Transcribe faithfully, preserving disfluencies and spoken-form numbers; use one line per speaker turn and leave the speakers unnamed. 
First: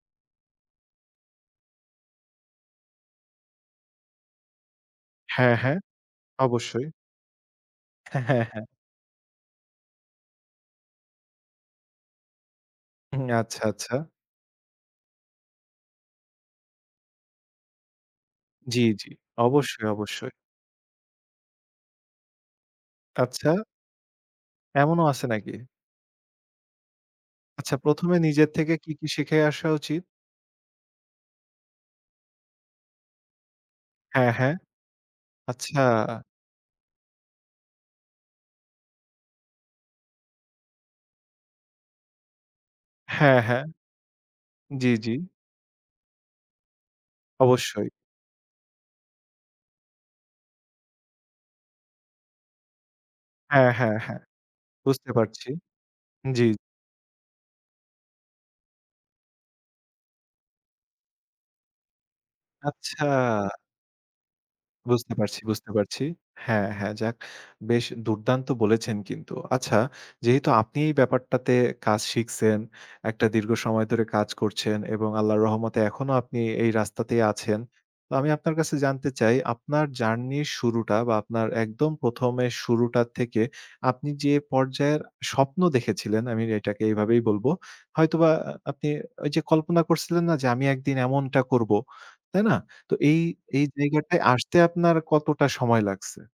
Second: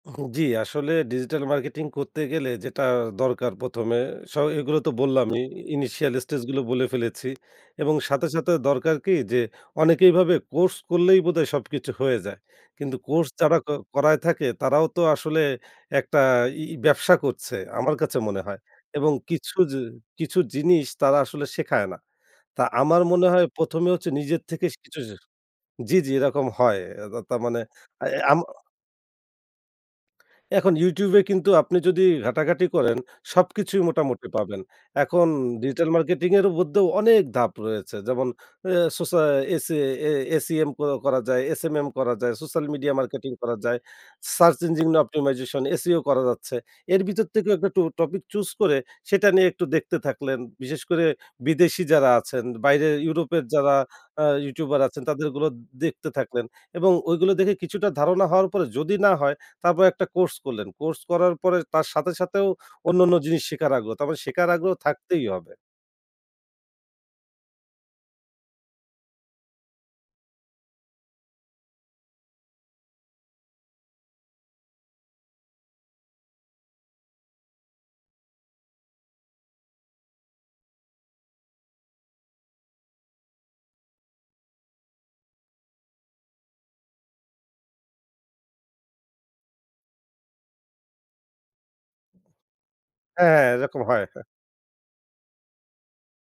হু, জি। আসলে digital marketing করতে গেলে যেটা দরকার প্রথমে। স এগুলো তো বললামই,
হ্যাঁ, হ্যাঁ,
ইনিশিয়াল স্টেজগুলো বলে
অবশ্যই।
ফেলেছি। এবং
হ্যাঁ,
সাথে,
হ্যাঁ,
সাথে
হ্যাঁ।
দরকার কী? যে, অনেকেইভাবে কোর্স করলেই বোধহয় সবকিছু হয়ে যায়। কিন্তু
হুম,
কোর্স যারা
আচ্ছা,
ক
আচ্ছা।
করায় থাকে, তারাও তো আসলে একটা ই ব্যবসা করছে, আমার কাছে মনে হয়।
জি, জি।
এবং কিছু জি
অবশ্যই, অবশ্যই।
কিছু জিনিস তারা আসলে শেখায় না। তা আমার মনে হয়
আচ্ছা।
প্রথমে হচ্ছে নিজের থেকে কিছু
এমনও আছে নাকি?
জি, জি এরকম হয়। এ তা তার মানে
আচ্ছা প্রথমে
এ আম
নিজের থেকে কী, কী শিখে আসা উচিত?
এখন ইউটিউবে কিন্তু আপনি যদি ঘাটাঘাটি করেন, সবকিছুই মোটামুটি
হ্যাঁ, হ্যাঁ।
পাবেন। এখন
আচ্ছা।
ডিজিটাল মার্কেটিং এর মধ্যেও অনেক ধাপ রয়েছে। যেমন অ্যা সোসা অ্যা এসি এ A-C-M ক করা যায়, S-M-M করা যায়, সোশ্যাল মিডিয়া মার্কেটিং
হ্যাঁ,
করা
হ্যাঁ।
যায়, সার্চ
জি,
ইঞ্জিন
জি।
অপটিমাইজেশন, S-E-O করা যাচ্ছে। এর ভিতর থেকেও একটু ট
অবশ্যই।
টপিক চুস করে, সেটা নিয়ে একটু দেখতে থাকলেন। বিশেষ করে বিদেশী যারা আছেন, বাইরে ইউরোপের
হ্যাঁ,
যারা
হ্যাঁ, হ্যাঁ,
আ ইউটিউবার আছেন,
বুঝতে
তাদের গুলো
পারছি।
দেখতে
হুম, জি।
থাকলেন। এবং ওইগুলো দেখে কিছুটা ধারণা হওয়ার পরে, যদি না হয়, তারপরে একটা কোর্স করলেন। কোর্স করার পরে তার সাথে সাথেও,
আচ্ছা।
অন্যান্য জিনিস শেখার আগ্রহ। তার মানে শেখার আগ্রহ
বুঝতে
থাকতেই
পারছি,
হবে।
বুঝতে পারছি। হ্যাঁ, হ্যাঁ, যাক। বেশ দুর্দান্ত বলেছেন কিন্তু। আচ্ছা, যেহেতু আপনি এই ব্যাপারটাতে কাজ শিখছেন, একটা দীর্ঘ সময় ধরে কাজ করছেন এবং আল্লাহর রহমতে এখনো আপনি এই রাস্তাতেই আছেন। তো আমি আপনার কাছে জানতে চাই, আপনার জার্নির শুরুটা বা আপনার একদম প্রথমে শুরুটা থেকে, আপনি যে পর্যায়ের স্বপ্ন দেখেছিলেন, আমি এটাকে এইভাবেই বলব। হয়তোবা আপনি ওই যে কল্পনা করছিলেন না? যে, "আমি একদিন এমনটা করব।" তাই না? তো এই,
হ্যাঁ, হ্যাঁ,
এই
এরকম হয়। হা
জায়গাটায় আসতে আপনার কতটা সময় লাগছে?